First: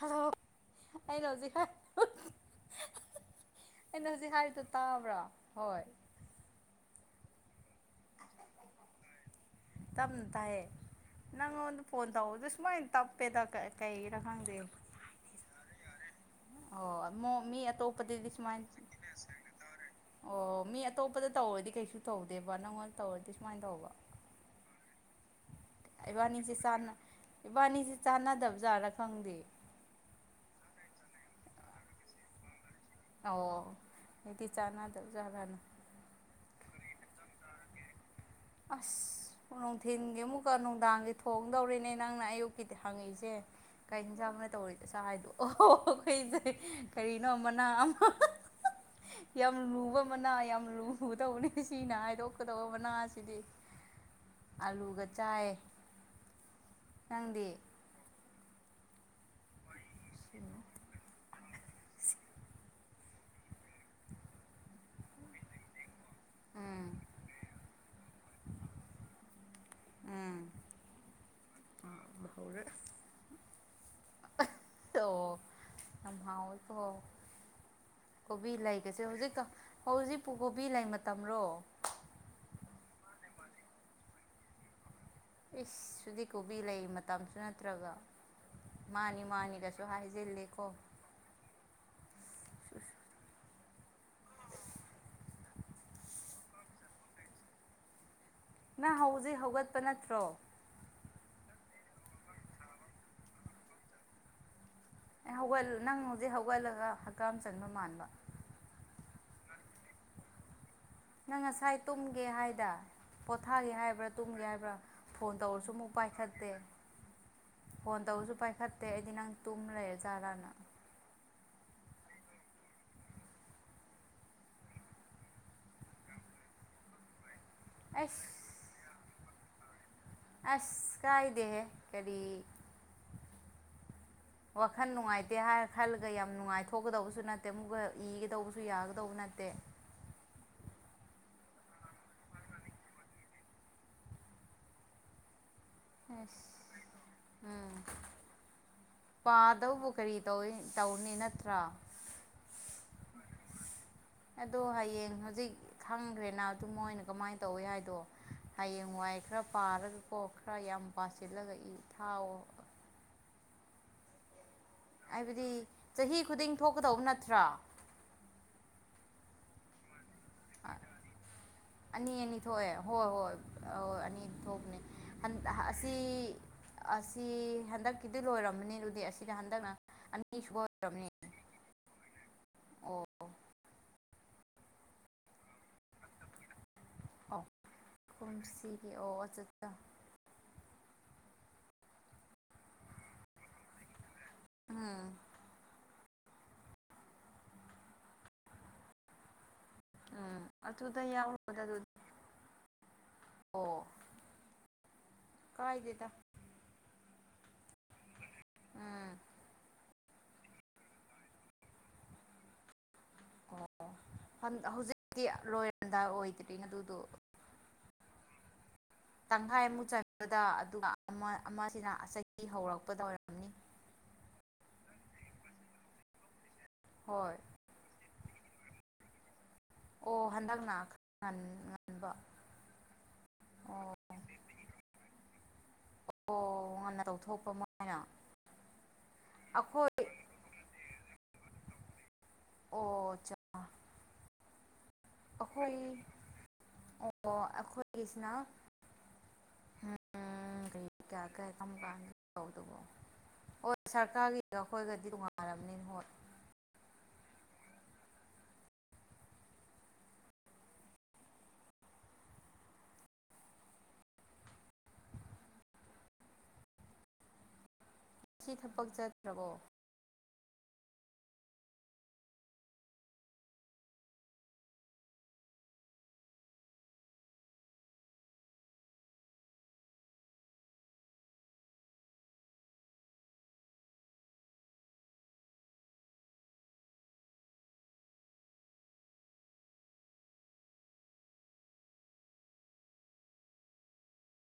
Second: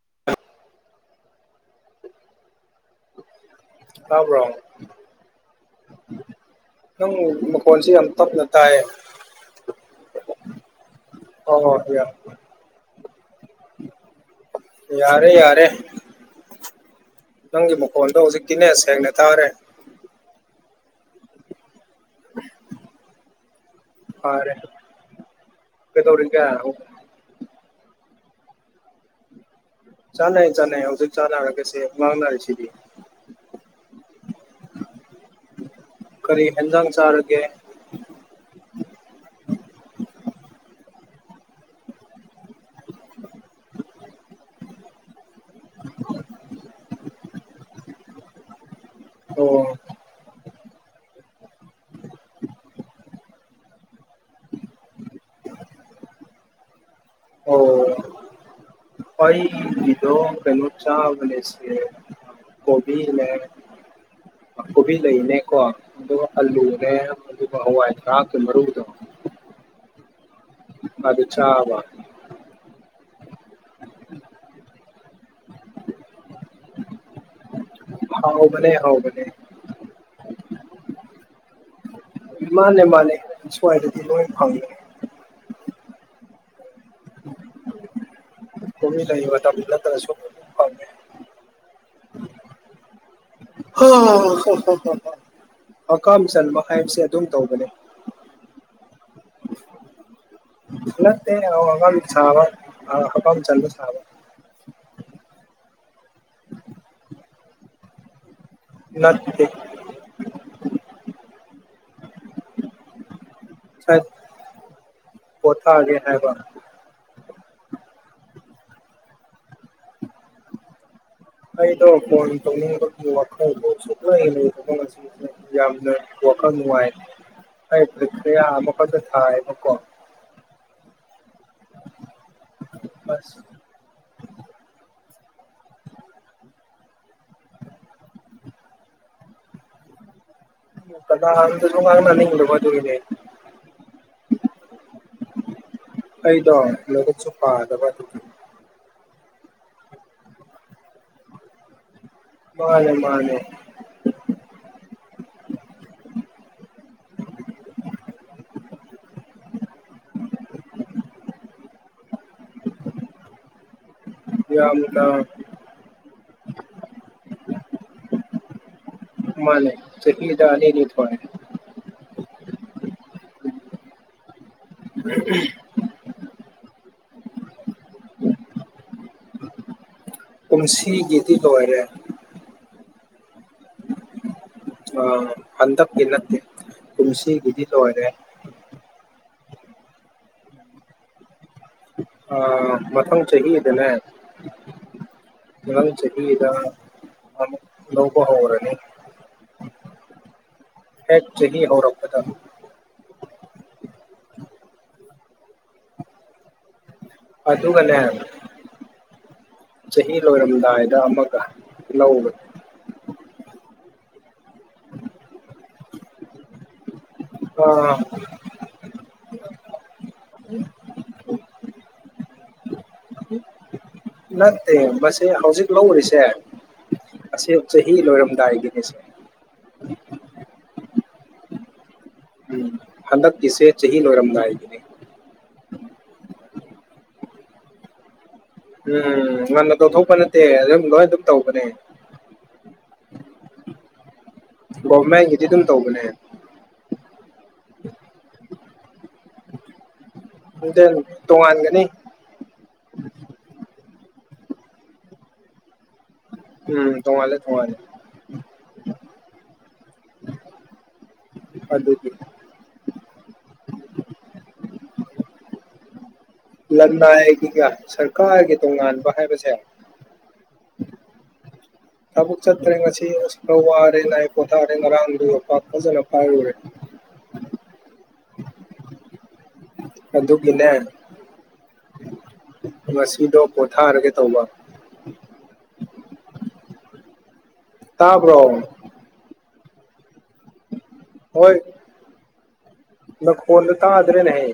hello ꯑꯩꯅ ꯍꯧꯖꯤꯛ ꯍꯥꯏ ꯑꯩꯅ ꯍꯧꯖꯤꯛ ꯇꯥꯕ꯭ꯔꯣ ꯍꯥꯏꯕꯗꯨ ꯇꯥꯕ꯭ꯔꯥ ꯍꯣꯏ ꯅꯪ ꯃꯀꯣꯟꯁꯤ ꯌꯥꯝꯇꯞ ꯅꯇꯥꯢ ꯇꯞꯅ ꯇꯥꯏꯌꯦ ꯅꯪꯉꯣꯟ ꯑꯣ ꯐꯣꯟ ꯇꯧꯕꯗꯣ ꯁꯨꯃꯥꯏꯅ ꯇꯥꯞꯄꯦ ꯇꯣꯞꯄꯦ ꯀꯩꯒꯤꯅꯣ ꯈꯪꯗꯦ ꯌꯥꯔꯦ ꯌꯥꯔꯦ ꯑꯣ ꯃꯨꯛ ꯃꯤ ꯅꯪꯒꯤ ꯃꯈꯣꯟꯗꯣ ꯑꯇꯣꯞꯄꯗꯗꯤ ꯁꯤꯃꯥꯢ ꯍꯧꯖꯤꯛꯇꯤꯅꯦ ꯁꯦꯡꯅ ꯇꯥꯔꯦ ꯑꯣ ꯃꯤ ꯑꯇꯣꯞꯄꯗ ꯇꯧꯔꯗꯤ ꯀꯩꯁꯨ ꯇꯧꯗꯦꯕ ꯅꯪꯉꯣꯟꯗ ꯇꯧꯔꯗꯤ ꯁꯨꯃꯥꯏꯅ ꯇꯧꯕ ꯐꯔꯦ ꯀꯩꯗꯧꯔꯤꯒꯦ ꯏꯕꯥꯅꯤꯁꯤ ꯏꯕꯥꯅꯤꯁꯤ ꯆꯥꯟꯅꯗꯕ ꯖꯥꯠꯔꯥ ꯈꯪꯗꯦ ꯆꯥꯟꯅꯩ ꯆꯥꯟꯅꯩ ꯍꯧꯖꯤꯛ ꯆꯥꯟꯅꯔꯒꯁꯦ ꯃꯥꯡꯅꯔꯦ ꯁꯤꯗꯤ ꯑꯣ ꯑꯩꯗꯤ ꯆꯥꯟꯅꯗꯕ ꯖꯥꯠꯔꯅ ꯀꯔꯤ ꯍꯦꯟꯖꯥꯡ ꯆꯥꯔꯒꯦ ꯑꯁ ꯅꯨꯡꯊꯤꯜꯒꯤ ꯑꯃꯨꯛꯀ ꯅꯨꯡꯗꯥꯡꯒꯤ ꯊꯣꯡꯗꯧꯔꯤꯅꯦ ꯅꯪꯅ ꯑꯌꯨꯛꯀꯤ ꯍꯪꯉꯤꯁꯦ ꯀꯥꯏ ꯌꯦꯟꯖꯥꯡꯅ ꯇꯧꯔꯤꯗ ꯁꯥ ꯍꯥꯏꯗꯣ ꯑꯣꯈꯩꯁꯦ ꯀꯔꯤꯅꯣ ꯃꯅꯥ ꯑꯃ ꯌꯥꯝ ꯑꯣ ꯂꯨꯕ ꯃꯅꯥ ꯌꯥꯝ ꯂꯨꯗꯧꯕꯅꯦ ꯁꯤꯅ ꯍꯥꯏꯗꯣꯛꯀꯗꯧꯕ ꯃꯅꯥ ꯑꯩꯗꯤ ꯑꯂꯨꯒ ꯆꯥꯏ ꯅꯪꯗꯤ ꯑꯩ ꯒꯤꯗꯣ ꯀꯩꯅꯩꯅꯣ ꯆꯥꯕꯅꯦ ꯁꯤ ꯀꯣꯕꯤꯅꯦ ꯀꯣꯕꯤ ꯂꯩꯅꯦꯀꯣ ꯑꯗꯨꯒ ꯎꯝ ꯑꯂꯨꯅꯦ ꯑꯗꯨꯒ ꯍꯋꯥꯏ ꯊꯔꯥꯛꯀꯤ ꯃꯔꯨꯗꯣ ꯎꯝ ꯑꯗꯨ ꯆꯥꯕ ꯍꯥꯎꯔꯦ ꯑꯣ ꯌꯥꯝ ꯍꯥꯎꯋꯦꯀꯣ ꯀꯣꯕꯤ ꯍꯥꯎꯕꯅꯦ ꯂꯩꯒꯁꯦ ꯍꯥꯎꯕꯅꯦ ꯍꯧꯖꯤꯛꯇ ꯍꯧꯖꯤꯛꯄꯨ ꯀꯣꯕꯤ ꯂꯩ ꯃꯇꯝꯔꯣ ꯃꯥꯅꯦ ꯃꯥꯅꯦ ꯁ꯭ꯋꯥꯏꯗꯗꯤ ꯂꯣꯏ ꯐꯪꯏ ꯏꯁ ꯍꯧꯖꯤꯛꯗꯤ ꯀꯣꯕꯤ ꯂꯩ ꯃꯇꯝꯁꯨ ꯅꯠꯇ꯭ꯔꯒ ꯀꯣꯕꯤ ꯃꯥꯅꯤ ꯂꯩ ꯃꯇꯝ ꯃꯥꯅꯤꯒꯁꯨ ꯅꯠꯇ꯭ꯔꯁꯨ ꯍꯥꯏꯖꯤꯜꯂꯦꯀꯣ ꯐꯪꯉꯦ ꯍꯥꯀꯥꯝ ꯆꯟꯕ ꯍꯥꯏꯕꯁꯦ ꯑꯗꯨꯝ ꯇꯧꯕꯅꯦ ꯅꯪ ꯍꯧꯖꯤꯛ ꯍꯧꯒꯠꯄ ꯅꯠꯇ꯭ꯔꯣ ꯅꯠꯇꯦ ꯍꯥꯀꯝ ꯆꯕ ꯍꯥꯀꯝ ꯆꯟꯕ ꯁꯥꯕ ꯑꯦ ꯍꯧꯒꯠ ꯅꯪ ꯍꯧꯖꯤꯛ ꯍꯧꯒꯠꯂꯒ ꯍꯛꯀꯥꯝ ꯆꯟꯕ ꯃꯥꯟꯕ ꯅꯠꯇꯦ ꯅꯪ ꯉꯁꯥꯏ ꯇꯨꯝꯒꯦ ꯍꯥꯏꯗ ꯄꯣꯊꯥꯔꯤ ꯉꯁꯥꯏ ꯍꯥꯏꯕ꯭ꯔꯥ ꯇꯨꯝꯒꯔꯦ ꯍꯥꯏꯕ꯭ꯔꯥ ꯐꯣꯟ ꯇꯧꯔꯁꯨ ꯑꯃꯨꯛ ꯄꯣꯊꯥꯒꯦ ꯍꯥꯏꯕ ꯄꯥꯏꯈꯠꯇꯦ ꯐꯣꯟ ꯇꯧꯕꯁꯨ ꯄꯥꯏꯈꯠꯇꯦ ꯑꯩꯗꯤ ꯅꯪ ꯇꯨꯝ ꯂꯩꯔ ꯖꯥꯠꯂꯅ ꯑꯩꯗꯣ ꯐꯣꯟ ꯇꯧꯅꯤꯡꯕꯒꯤ ꯋꯈꯜꯗꯣ ꯁꯨꯡꯂꯩ ꯂꯩꯇꯕ ꯌꯥꯝꯅ ꯋꯥꯈꯜ ꯅꯨꯡꯉꯥꯏ ꯍꯥꯏꯕ ꯑꯩꯁ ꯀꯌꯥ ꯑꯃꯈꯛꯇ ꯊꯥꯏꯌꯦꯕꯀꯣ ꯑꯁ ꯀꯥꯏꯗꯦꯍꯦ ꯀꯔꯤ ꯑꯁ [inaudible] ꯋꯥꯈꯜ ꯅꯨꯡꯉꯥꯏꯇꯦ ꯍꯥꯏꯔ ꯈꯜꯂꯒ ꯌꯥꯝ ꯅꯨꯡꯉꯥꯏꯊꯣꯛꯀꯗꯕꯁꯨ ꯅꯠꯇꯦ ꯃꯨꯛꯒ ꯏꯒꯗꯧꯕꯁꯨ ꯌꯥꯒꯗꯧꯕ ꯅꯠꯇꯦ ꯂꯥꯠꯒꯥꯁꯨ ꯉꯥꯡꯅꯅꯤꯡꯗꯕ ꯑꯗꯨꯅꯅꯦ ꯑꯁ ꯑꯩꯗꯣ ꯂꯥꯏꯔꯤꯛꯁꯨ ꯄꯥꯗꯕ ꯑꯗꯨꯒꯤ ꯄꯥꯗꯧꯕ ꯀꯔꯤ ꯇꯧ ꯇꯧꯅꯤ ꯅꯠꯇ꯭ꯔꯥ ꯃꯥꯅꯦ ꯃꯥꯅꯦ ꯑꯗꯣ ꯍꯌꯦꯡ ꯍꯧꯖꯤꯛ ꯈꯪꯈ꯭ꯔꯦꯅ ꯑꯗꯨ ꯃꯣꯏꯅ ꯀꯃꯥꯏꯅ ꯇꯧꯏꯤ ꯍꯥꯏꯗꯣ ꯍꯌꯦꯡ ꯋꯥꯏ ꯈꯔ ꯄꯥꯔꯒꯀꯣ ꯈꯔ ꯌꯥꯝ ꯄꯥꯁꯤꯜꯂꯒ ꯊꯥꯎꯋꯣ ꯌꯥꯝꯗ ꯍꯥꯏꯕꯗꯤ ꯆꯍꯤ ꯈꯨꯗꯤꯡ ꯊꯣꯛꯀꯗꯧꯕ ꯅꯠꯇ꯭ꯔꯥ ꯃꯥꯅꯦ ꯆꯍꯤꯗ ꯑꯅꯤꯅꯤ ꯊꯣꯛꯑꯦ ꯑꯅꯤ ꯑꯅꯤ ꯊꯣꯛꯑꯦ ꯍꯣꯏ ꯍꯣꯏ ꯍꯣꯏ ꯑꯅꯤ ꯊꯣꯛꯄꯅꯦ ꯁꯤ ꯑꯁꯤ ꯍꯟꯗꯛꯀꯤꯗꯤ ꯂꯣꯏꯔꯝꯃꯅꯤ ꯑꯗꯨꯗꯤ ꯑꯁꯤꯗ ꯍꯟꯗꯛꯅ ꯑꯅꯤꯁꯨꯕ ꯑꯣꯏꯔꯝꯅꯤ ꯀꯨꯝꯁꯤꯒꯤꯗꯤ ꯂꯣꯏꯔꯦ ꯑꯣ ꯑꯥ ꯍꯟꯗꯛꯀꯤ ꯅꯠꯇꯦ ꯑꯣ ꯀꯨꯝꯁꯤꯒꯤꯗꯤ ꯂꯣꯏꯔꯦ ꯀꯨꯝꯁꯤꯒꯤ ꯑꯣ ꯑꯆꯆꯥ ꯑ ꯃꯊꯪ ꯆꯍꯤꯗꯅꯦ ꯑꯝ ꯃꯊꯪ ꯆꯍꯤꯗ ꯑꯃꯨꯛ ꯂꯧꯕ ꯍꯧꯔꯅꯤ ꯎꯝ ꯑꯗꯨꯗ ꯍꯦꯛ ꯆꯍꯤ ꯌꯥꯎꯗ ꯑꯗꯨ ꯍꯧꯔꯛꯄꯗ ꯑꯣ ꯀꯥꯏꯗꯦꯗ ꯑꯗꯨꯒꯅꯦ ꯎꯝ ꯆꯍꯤ ꯂꯣꯏꯔꯝꯗꯥꯏꯗ ꯑꯃꯒ ꯂꯧꯕ ꯑꯣ ꯍꯧꯖꯤꯛꯇꯤ ꯂꯣꯏꯔꯝꯗꯥꯏ ꯑꯣꯏꯗ꯭ꯔꯤꯅꯦ ꯑꯗꯨꯗꯣ ꯇꯪꯈꯥꯏ ꯑꯃꯨꯛ ꯆꯟꯕꯗ ꯑꯗꯨꯒ ꯑꯃ ꯑꯃꯁꯤꯅ ꯆꯍꯤ ꯍꯧꯔꯛꯄꯗ ꯑꯣꯏꯔꯝ ꯅꯠꯇꯦ ꯃꯁꯤ ꯍꯧꯖꯤꯛ ꯂꯧꯔꯤꯁꯦ ꯍꯣꯏ ꯑꯁꯤ ꯆꯍꯤ ꯂꯣꯏꯔꯝꯗꯥꯏꯒꯤꯅꯤꯁꯦ ꯑꯣ ꯍꯟꯗꯛꯅ ꯉꯟꯕ ꯎꯝ ꯍꯟꯗꯛꯀꯤꯁꯦ ꯑꯣ ꯆꯍꯤ ꯂꯣꯏꯔꯝꯗꯥꯏꯒꯅꯦ ꯑꯣ ꯉꯟꯅ ꯇꯧꯊꯣꯛꯄ ꯑꯃ ꯎꯝ ꯉꯟꯅ ꯑꯩꯈꯣꯏ ꯇꯧꯊꯣꯛꯄ ꯅꯠꯇꯦ ꯑꯗꯨꯝ ꯂꯣꯏꯅ ꯑꯗꯨꯝ ꯇꯧꯕꯅꯦ ꯑꯣ ꯑꯆꯥ ꯒꯣꯃꯩ ꯑꯈꯣꯏ ꯑꯣ ꯑꯈꯣꯏꯒꯤꯁꯤꯅ ꯎꯝ [unintelligible] ꯇꯣꯉꯥꯟꯒꯅꯤ ꯑꯗꯨꯕꯨ ꯍꯣꯏ ꯁꯔꯀꯥꯔꯒꯤꯒ ꯑꯩꯈꯣꯏꯒꯗꯤ ꯇꯣꯡꯉꯟꯂꯥꯝꯅꯤ ꯍꯣꯏ ꯎꯝ ꯇꯣꯉꯥꯜꯂꯦ ꯇꯣꯉꯥꯜꯂꯦ ꯑꯗꯨꯒꯤ ꯂꯅꯥꯏꯒꯤꯒ ꯁꯤ ꯁꯔꯀꯥꯔꯒꯤꯒ ꯊꯕꯛ ꯇꯣꯉꯥꯟꯕ ꯆꯠꯇ꯭ꯔꯕꯣ ꯍꯥꯏꯕꯁꯦ ꯊꯕꯛ ꯆꯠꯇ꯭ꯔꯦ ꯉꯁꯤ ꯑꯁ ꯈꯔ ꯋꯥꯔꯦ ꯅ ꯑꯩ ꯄꯣꯊꯥꯔꯦ ꯉꯔꯥꯡꯗꯨ ꯌꯣꯠꯄꯥꯛ ꯐꯖꯅ ꯄꯥꯏꯔꯨꯔꯦ ꯑꯗꯨꯒꯤꯅꯦ ꯉꯁꯤꯗꯣ ꯄꯣꯊꯥꯔꯒꯦ ꯇꯧꯕ ꯇꯥꯕ꯭ꯔꯣ ꯍꯣꯏ ꯅꯈꯣꯟꯗꯣ ꯇꯥꯗꯔꯦꯅꯦꯍꯦ